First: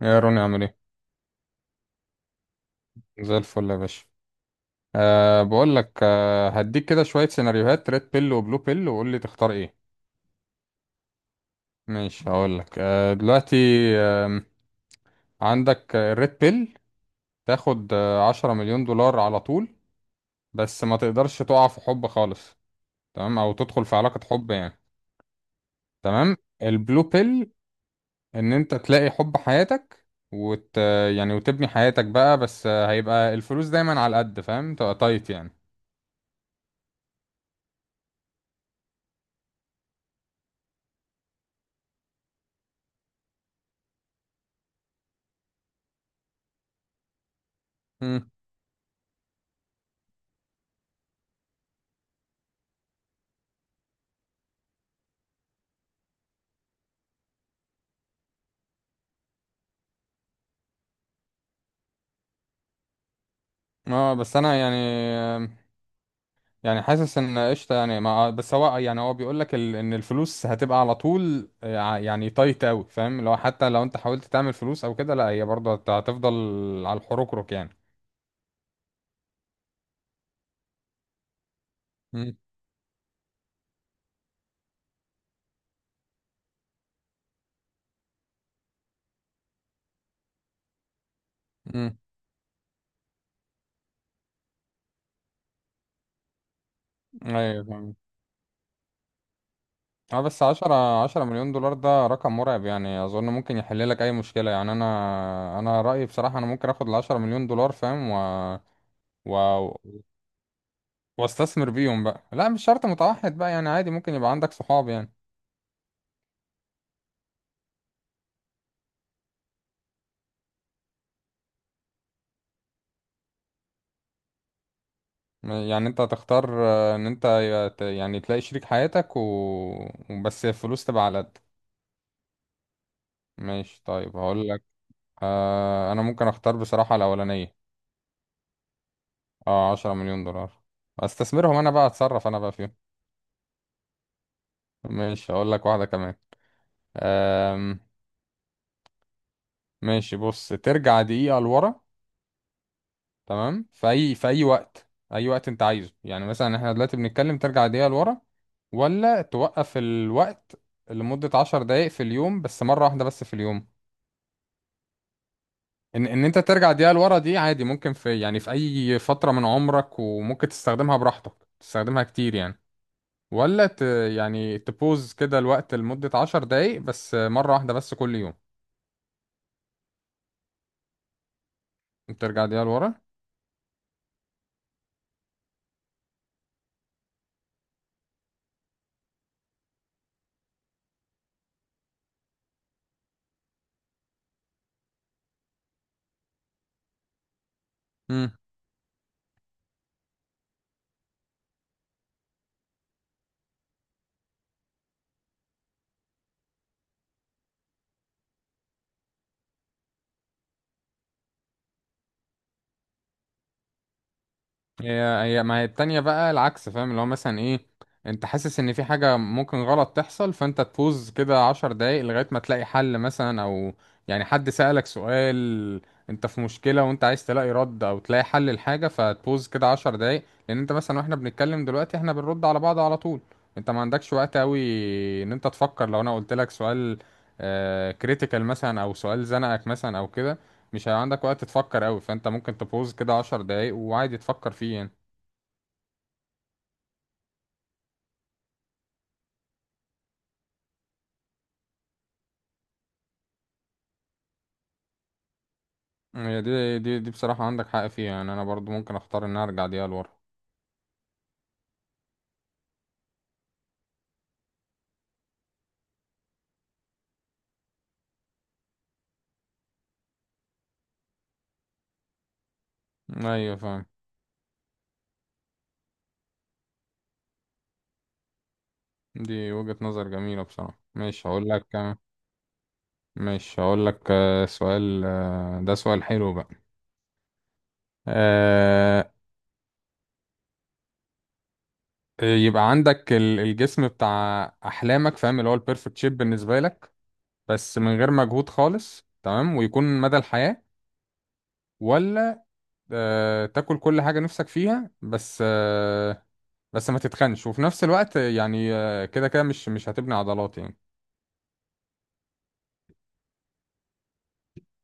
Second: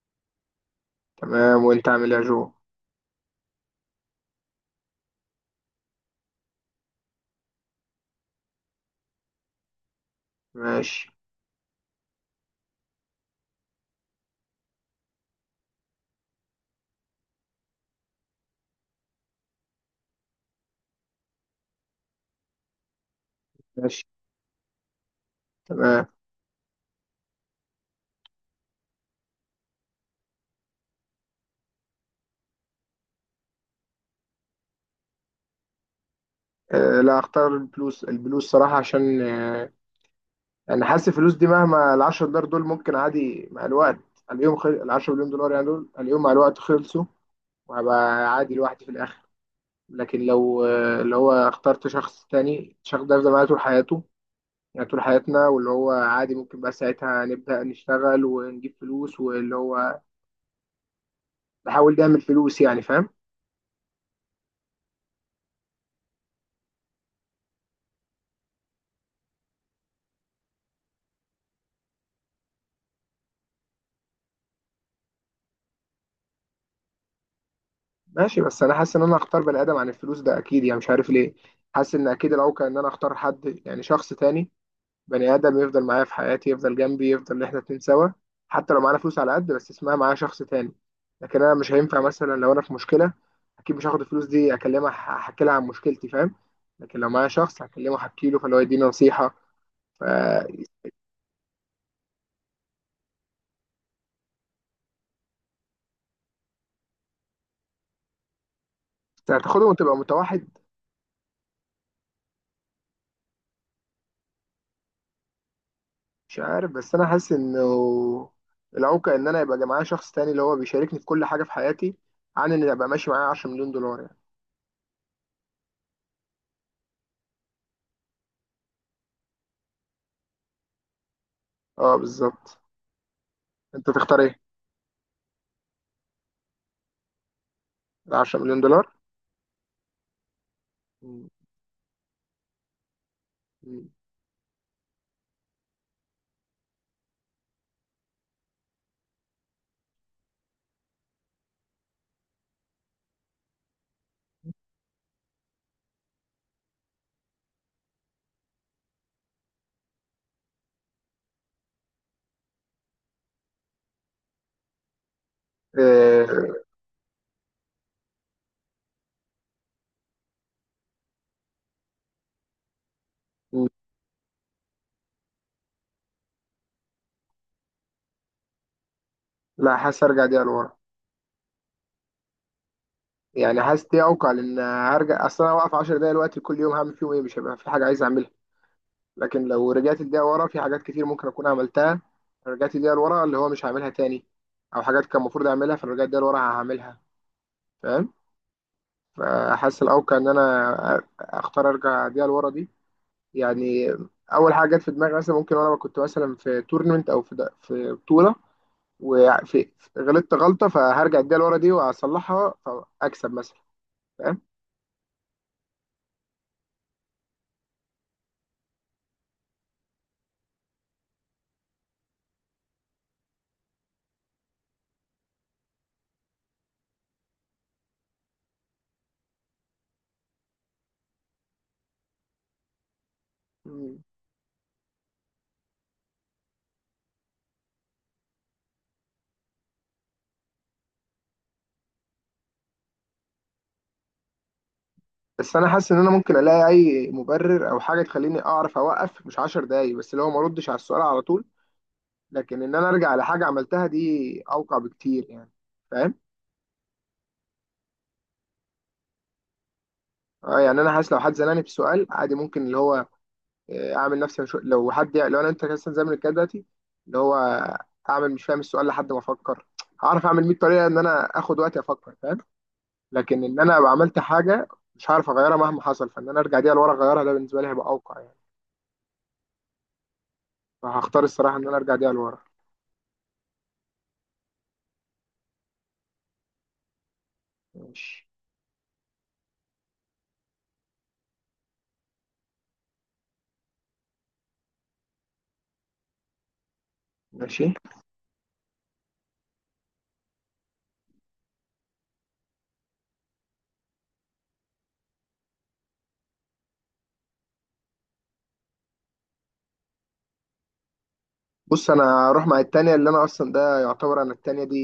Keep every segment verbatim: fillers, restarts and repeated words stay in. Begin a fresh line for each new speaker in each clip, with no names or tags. يا روني، عامل ايه؟
تمام، وانت عامل ايه يا جو؟
زي الفل يا باشا. أه بقول لك، أه هديك كده شويه سيناريوهات: ريد بيل وبلو بيل، وقول لي تختار ايه.
ماشي.
ماشي، هقول لك أه دلوقتي. آم، عندك الريد بيل، تاخد آه، عشرة مليون دولار على طول، بس ما تقدرش تقع في حب خالص، تمام؟ او تدخل في
ماشي.
علاقه حب يعني.
تمام.
تمام. البلو بيل، ان انت تلاقي حب حياتك، وت يعني وتبني حياتك بقى، بس آه، هيبقى الفلوس دايما على قد فاهم، تبقى تايت يعني.
آه لا، اختار الفلوس. الفلوس صراحة، عشان آه انا حاسس الفلوس دي مهما، ال عشر دولار دول ممكن عادي مع الوقت اليوم. خل... ال عشرة مليون دولار يعني دول اليوم مع الوقت خلصوا، وهبقى
مم.
عادي لوحدي في الاخر. لكن لو آه اللي هو اخترت شخص تاني، الشخص ده هيفضل معايا طول حياته، يعني طول حياتنا، واللي هو عادي ممكن بقى ساعتها نبدأ نشتغل ونجيب فلوس، واللي هو نحاول نعمل فلوس، يعني فاهم؟
اه، بس انا يعني، يعني حاسس ان قشطه، يعني ما آه، بس هو يعني هو بيقول لك ال... ان الفلوس هتبقى على طول، ع- يعني تايت قوي فاهم. لو حتى لو انت حاولت تعمل فلوس او كده، لا، هي برضه هت- هتفضل على الحروكروك يعني.
ماشي. بس انا حاسس ان انا هختار بني ادم عن الفلوس ده اكيد، يعني مش عارف ليه. حاسس ان اكيد
مم.
الاوقع ان انا اختار حد، يعني شخص تاني، بني ادم يفضل معايا في حياتي، يفضل جنبي، يفضل ان احنا اتنين سوا. حتى لو معانا فلوس على قد، بس اسمها معايا شخص تاني. لكن انا مش
مم.
هينفع مثلا لو انا في مشكله اكيد مش هاخد الفلوس دي اكلمها، ح- احكي لها عن مشكلتي، فاهم؟ لكن لو معايا شخص
ايوه فاهم.
هكلمه احكي له، فاللي هو يديني نصيحه. ف
اه، بس عشرة عشرة مليون دولار ده رقم مرعب يعني، اظن ممكن يحل لك اي مشكله يعني. انا انا رايي بصراحه انا ممكن اخد العشرة مليون دولار فاهم، و...
هتاخدهم
و...
وتبقى متوحد.
واستثمر بيهم بقى. لا، مش شرط متوحد بقى يعني، عادي ممكن يبقى عندك صحاب يعني.
مش عارف، بس انا حاسس انه العوكة ان انا يبقى معايا شخص تاني اللي هو بيشاركني في كل حاجة في حياتي، عن ان يبقى ماشي معايا عشرة مليون دولار يعني.
يعني انت هتختار آه، ان انت يت- يعني تلاقي شريك حياتك و... وبس الفلوس تبقى على قد.
اه بالظبط.
ماشي،
انت
طيب
تختار
هقول
ايه؟
لك. آه انا ممكن اختار بصراحة الاولانية.
ال عشرة مليون دولار.
اه، عشرة مليون دولار،
مم.
استثمرهم انا بقى، اتصرف انا بقى فيهم.
مم.
ماشي، هقول لك واحدة كمان. آم... ماشي، بص: ترجع دقيقة لورا، تمام، في اي في اي وقت، اي وقت انت عايزه يعني. مثلا احنا دلوقتي بنتكلم، ترجع دقيقة لورا، ولا توقف الوقت لمدة عشر دقايق في اليوم، بس مرة واحدة بس في اليوم. ان ان انت
إيه.
ترجع دقيقة لورا دي عادي ممكن في، يعني في اي فترة من عمرك، وممكن تستخدمها براحتك، تستخدمها كتير يعني.
مم.
ولا ت يعني تبوز كده الوقت لمدة عشر دقايق، بس مرة واحدة بس كل يوم.
لا، حاسس ارجع دقيقة لورا.
ترجع دقيقة لورا.
يعني حاسس دي اوقع، لان هرجع. اصل انا واقف عشر دقايق دلوقتي كل يوم، هعمل فيهم ايه؟ مش هيبقى في حاجة عايز اعملها. لكن لو رجعت الدقيقة ورا، في حاجات كتير ممكن اكون عملتها. رجعت الدقيقة لورا اللي هو مش هعملها تاني، او حاجات كان المفروض اعملها فرجعت الدقيقة لورا هعملها، فاهم؟ فحاسس الاوقع ان انا اختار ارجع بيها لورا دي، يعني اول حاجه جت في دماغي مثلا، ممكن وانا كنت مثلا في تورنمنت او في في بطوله، وفي غلطت غلطه، فهرجع اديها لورا دي واصلحها، فاكسب مثلا، فاهم؟
هي هي ما هي التانية بقى العكس فاهم، اللي هو مثلا ايه؟ انت حاسس ان في حاجة ممكن غلط تحصل، فانت تفوز كده عشر دقايق لغاية ما تلاقي حل مثلا. او يعني حد سألك سؤال، انت في مشكلة وانت عايز تلاقي رد او تلاقي حل الحاجة، فتبوظ كده عشر دقايق. لان انت مثلا، واحنا بنتكلم دلوقتي، احنا بنرد على بعض على طول، انت ما عندكش وقت قوي ان انت تفكر. لو انا قلت لك سؤال كريتيكال مثلا، او سؤال زنقك مثلا او كده، مش هيبقى عندك وقت تفكر قوي، فانت ممكن تبوظ كده عشر دقايق وعادي تفكر فيه يعني.
بس انا حاسس ان انا ممكن الاقي اي مبرر او حاجه تخليني اعرف اوقف مش عشر دقايق بس، اللي هو ما اردش على السؤال على طول. لكن ان انا ارجع لحاجه عملتها دي اوقع بكتير يعني، فاهم؟
هي دي دي دي بصراحة عندك حق فيها يعني، انا برضو ممكن اختار ان أنا ارجع دقيقة لورا.
اه يعني انا حاسس لو حد زنقني بسؤال عادي، ممكن اللي هو آه، اعمل نفسي مش... لو حد لو انا انت مثلا زي ما بنتكلم دلوقتي، اللي هو اعمل مش فاهم السؤال لحد ما افكر. هعرف اعمل مية طريقه ان انا اخد وقتي افكر، فاهم؟ لكن
ايوه
ان انا
فاهم.
ابقى عملت حاجه مش هعرف اغيرها مهما حصل، فان انا ارجع دي لورا اغيرها، ده بالنسبه لي هيبقى اوقع يعني.
دي وجهة نظر جميلة بصراحة.
فهختار
ماشي، هقول
الصراحه
لك
ان انا ارجع
كمان.
دي لورا.
ماشي، هقول لك آه، سؤال، آه، ده سؤال حلو بقى.
ماشي.
آه، يبقى عندك ال- الجسم بتاع احلامك، فاهم، اللي هو البيرفكت شيب بالنسبة لك،
ماشي.
بس من غير مجهود خالص تمام، ويكون مدى الحياة. ولا آه، تاكل كل حاجة نفسك فيها، بس آه، بس ما تتخنش، وفي نفس الوقت يعني آه، كده كده مش مش هتبني عضلات يعني.
بص، انا هروح مع التانية، اللي انا اصلا ده يعتبر انا التانية دي،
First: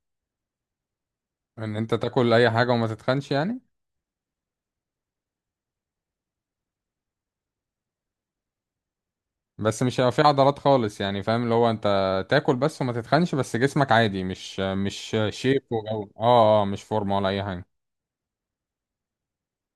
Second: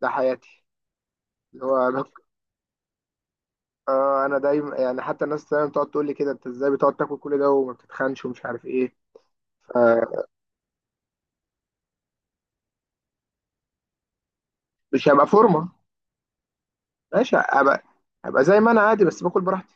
ده حياتي اللي
ان
هو
انت
انا.
تاكل اي حاجة وما تتخنش يعني.
آه، انا دايما يعني، حتى الناس دايما بتقعد تقول لي كده انت ازاي بتقعد تاكل كل ده وما بتتخنش ومش عارف ايه. ف-
بس مش هيبقى في عضلات خالص يعني فاهم، اللي هو انت تاكل بس وما تتخنش، بس جسمك عادي مش
مش
مش
هبقى
شيب
فورمه.
وجو، اه اه مش فورمة ولا
ماشي،
اي حاجة.
ابقى، ابقى زي ما انا عادي بس باكل براحتي.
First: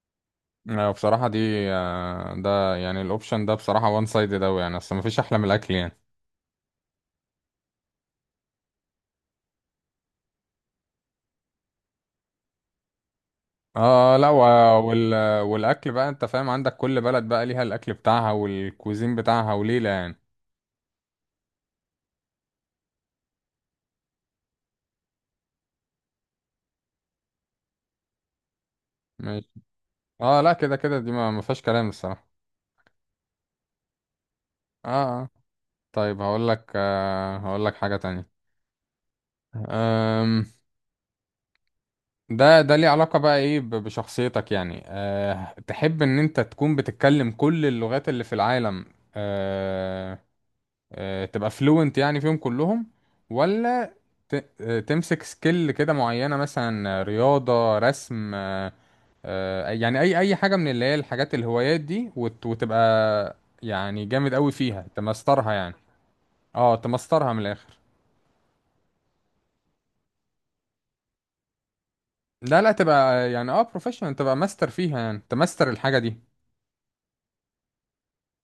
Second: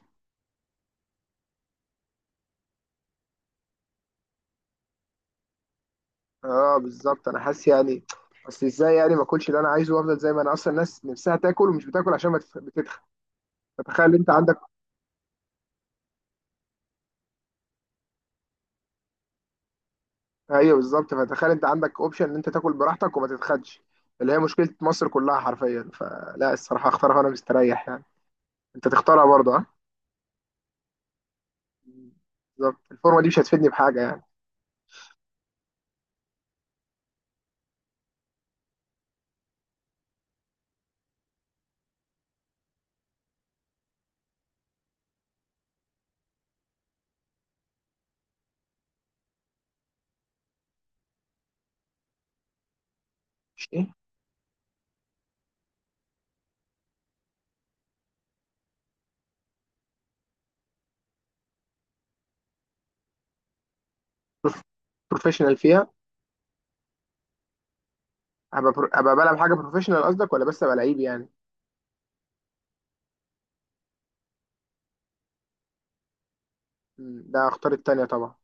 آه، بصراحة دي آه، ده يعني الاوبشن ده بصراحة وان سايدد اوي يعني، اصل مفيش احلى من الاكل يعني.
اه بالظبط. انا حاسس يعني اصل ازاي يعني ما اكلش اللي انا عايزه وافضل زي ما انا، اصلا الناس نفسها تاكل ومش بتاكل عشان ما تف- بتتخن. فتخيل
اه،
انت
لا
عندك.
و- وال... والاكل بقى انت فاهم، عندك كل بلد بقى ليها الاكل بتاعها والكوزين بتاعها وليلة يعني.
ايوه بالظبط. فتخيل انت عندك اوبشن ان انت تاكل براحتك وما تتخنش، اللي هي مشكله مصر كلها حرفيا، فلا الصراحه اختارها وانا مستريح يعني. انت تختارها
ماشي.
برضه؟ ها.
اه، لا، كده كده دي ما ما فيهاش كلام الصراحة.
بالظبط، الفورمه دي مش هتفيدني بحاجه يعني.
اه. اه. طيب هقول لك آه هقول لك حاجة تانية. أم... ده ده ليه علاقة بقى ايه ب- بشخصيتك يعني؟ أه... تحب ان انت تكون بتتكلم كل اللغات اللي في العالم، أه... أه... تبقى فلوينت يعني فيهم كلهم؟
مش ايه
ولا ت... آه، تمسك سكيل كده معينة، مثلا آه، رياضة، رسم، آه، آه، يعني اي اي حاجه من اللي هي الحاجات الهوايات دي، وت- وتبقى يعني جامد قوي فيها، تمسترها
بروفيشنال
يعني.
فيها؟
اه، تمسترها من الاخر.
ابقى برو- ابقى بلعب حاجه بروفيشنال قصدك، ولا بس ابقى لعيب يعني.
لا لا، تبقى يعني اه بروفيشنال، تبقى ماستر فيها، يعني تمستر الحاجه دي.
مم، ده اختار التانيه طبعا.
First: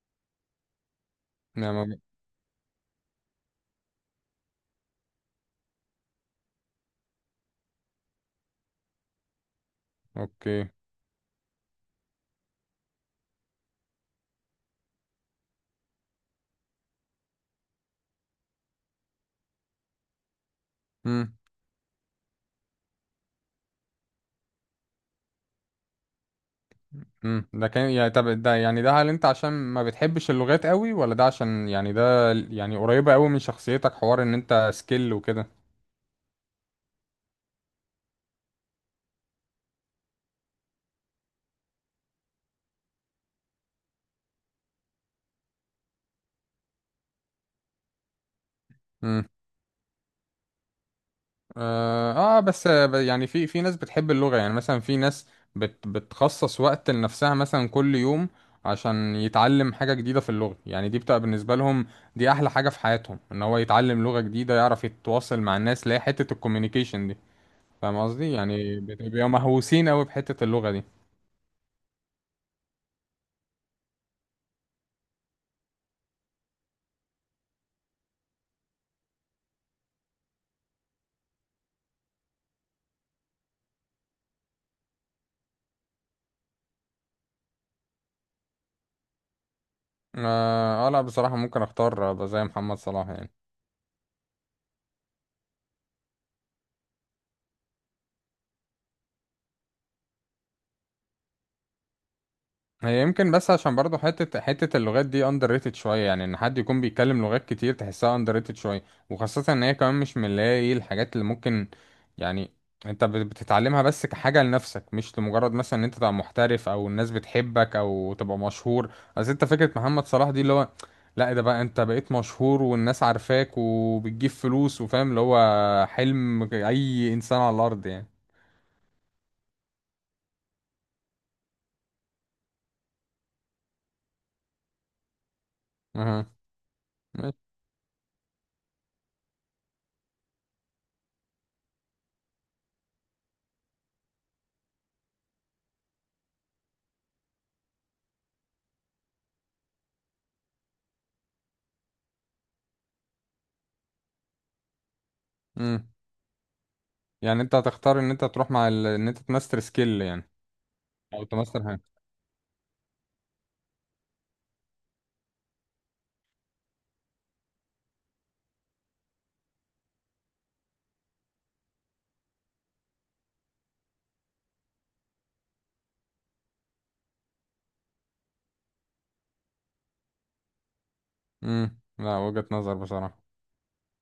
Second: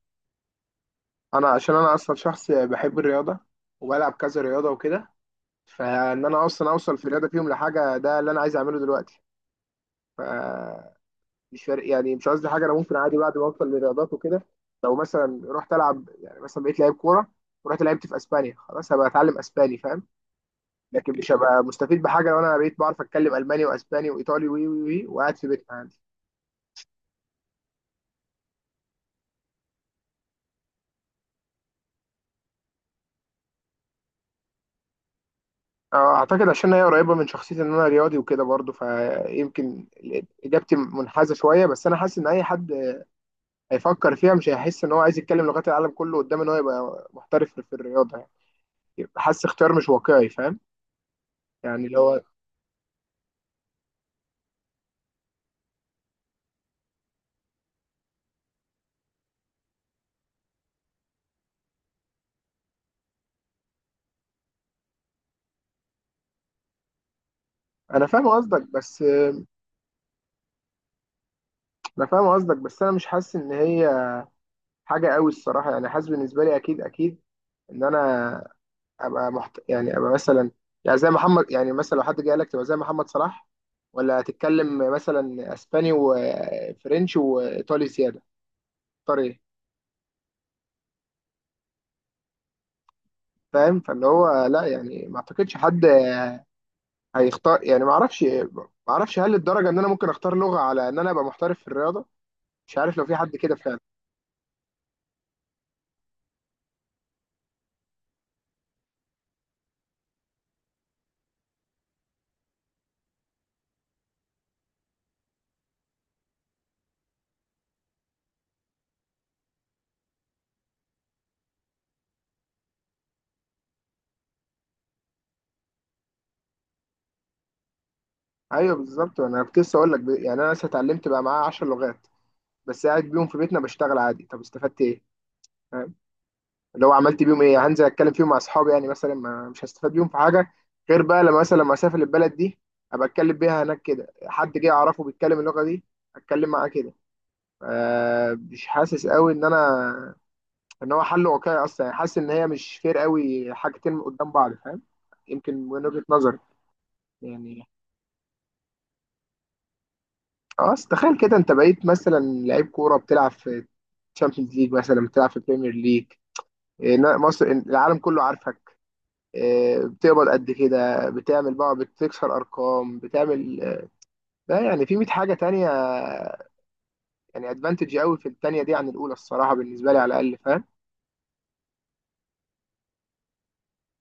انا عشان انا
نعم.
اصلا شخص بحب الرياضه، وبلعب كذا رياضه وكده، فان انا اصلا اوصل في الرياضه فيهم لحاجه ده اللي انا عايز اعمله دلوقتي.
اوكي.
فمش فارق يعني، مش قصدي حاجه، انا ممكن عادي بعد ما اوصل للرياضات وكده، لو مثلا رحت العب يعني مثلا بقيت لعيب كوره ورحت لعبت في اسبانيا، خلاص هبقى اتعلم اسباني، فاهم؟ لكن مش
امم.
هبقى مستفيد بحاجه لو انا بقيت بعرف اتكلم الماني واسباني وايطالي وي وي وي وقاعد في بيتنا عادي.
امم، ده كان يعني، طب ده يعني، ده هل انت عشان ما بتحبش اللغات قوي؟ ولا ده عشان، يعني ده يعني قريبه قوي من شخصيتك، حوار ان انت سكيل وكده؟
آه، اعتقد عشان هي قريبه من شخصيتي ان انا رياضي وكده برضه، فيمكن اجابتي منحازه شويه، بس انا حاسس ان اي حد هيفكر فيها مش هيحس ان هو عايز يتكلم لغات العالم كله قدام ان هو يبقى محترف في الرياضه، يعني يبقى حاسس اختيار مش واقعي، فاهم؟ يعني اللي هو
اه، آه، بس آه، يعني في في ناس بتحب اللغة، يعني مثلا في ناس بت بتخصص وقت لنفسها مثلا كل يوم، عشان يتعلم حاجة جديدة في اللغة. يعني دي بتبقى بالنسبة لهم دي أحلى حاجة في حياتهم، إن هو يتعلم لغة جديدة، يعرف يتواصل مع الناس، اللي هي حتة الكوميونيكيشن دي، فاهم
انا فاهم
قصدي؟
قصدك
يعني بت-
بس
بيبقوا مهووسين أوي بحتة اللغة دي.
انا فاهم قصدك، بس انا مش حاسس ان هي حاجه قوي الصراحه، يعني حاسس بالنسبه لي اكيد اكيد ان انا ابقى محت... يعني ابقى مثلا، يعني زي محمد يعني مثلا لو حد جه قال لك تبقى زي محمد صلاح، ولا هتتكلم مثلا اسباني وفرنش وايطالي زياده، اختار ايه؟
اه، آه، لا بصراحة ممكن أختار أبقى زي محمد صلاح يعني.
فاهم؟ فاللي هو لا، يعني ما اعتقدش حد هيختار يعني، ما اعرفش، ما اعرفش هل الدرجه ان انا ممكن اختار لغه على ان انا ابقى محترف في الرياضه، مش عارف
هي
لو في
يمكن،
حد
بس
كده
عشان
فعلا.
برضه حتة حتة اللغات دي اندر ريتد شوية يعني، ان حد يكون بيتكلم لغات كتير تحسها اندر ريتد شوية. وخاصة ان هي كمان مش من اللي هي ايه الحاجات اللي ممكن يعني انت بت- بتتعلمها بس كحاجة لنفسك، مش لمجرد مثلا ان انت تبقى محترف او الناس بتحبك او تبقى مشهور. اصل انت فكرة محمد صلاح دي اللي هو، لا، ده بقى انت بقيت مشهور والناس عارفاك وبتجيب فلوس وفاهم، اللي هو حلم اي انسان على الارض يعني.
ايوه بالظبط. انا كنت لسه اقول لك ب- يعني انا لسه اتعلمت بقى معايا عشر لغات، بس قاعد بيهم في بيتنا بشتغل عادي، طب استفدت ايه؟ فاهم؟
اها.
لو عملت بيهم ايه؟ هنزل اتكلم فيهم مع اصحابي يعني مثلا، ما مش هستفاد بيهم في حاجه، غير بقى لما مثلا لما اسافر البلد دي ابقى اتكلم بيها هناك. كده حد جه اعرفه بيتكلم اللغه دي، اتكلم معاه كده. ف- مش حاسس قوي ان انا ان هو حل واقعي اصلا، يعني حاسس ان هي مش فير قوي حاجتين قدام بعض، فاهم؟ يمكن
ماشي.
من وجهة نظري
يعني انت
يعني.
هتختار ان انت تروح مع ال... ان انت تماستر سكيل يعني،
خلاص تخيل
او
كده، انت
تماستر حاجه.
بقيت مثلا لعيب كوره بتلعب في تشامبيونز ليج مثلا، بتلعب في بريمير ليج، إيه، نا- مصر العالم كله عارفك، إيه، بتقبض قد كده بتعمل بقى، بتكسر ارقام بتعمل، لا يعني في مائة حاجه تانية، يعني ادفانتج قوي في التانية دي عن الاولى الصراحه بالنسبه لي على الاقل، فاهم؟
امم. لا، وجهة نظر بصراحه.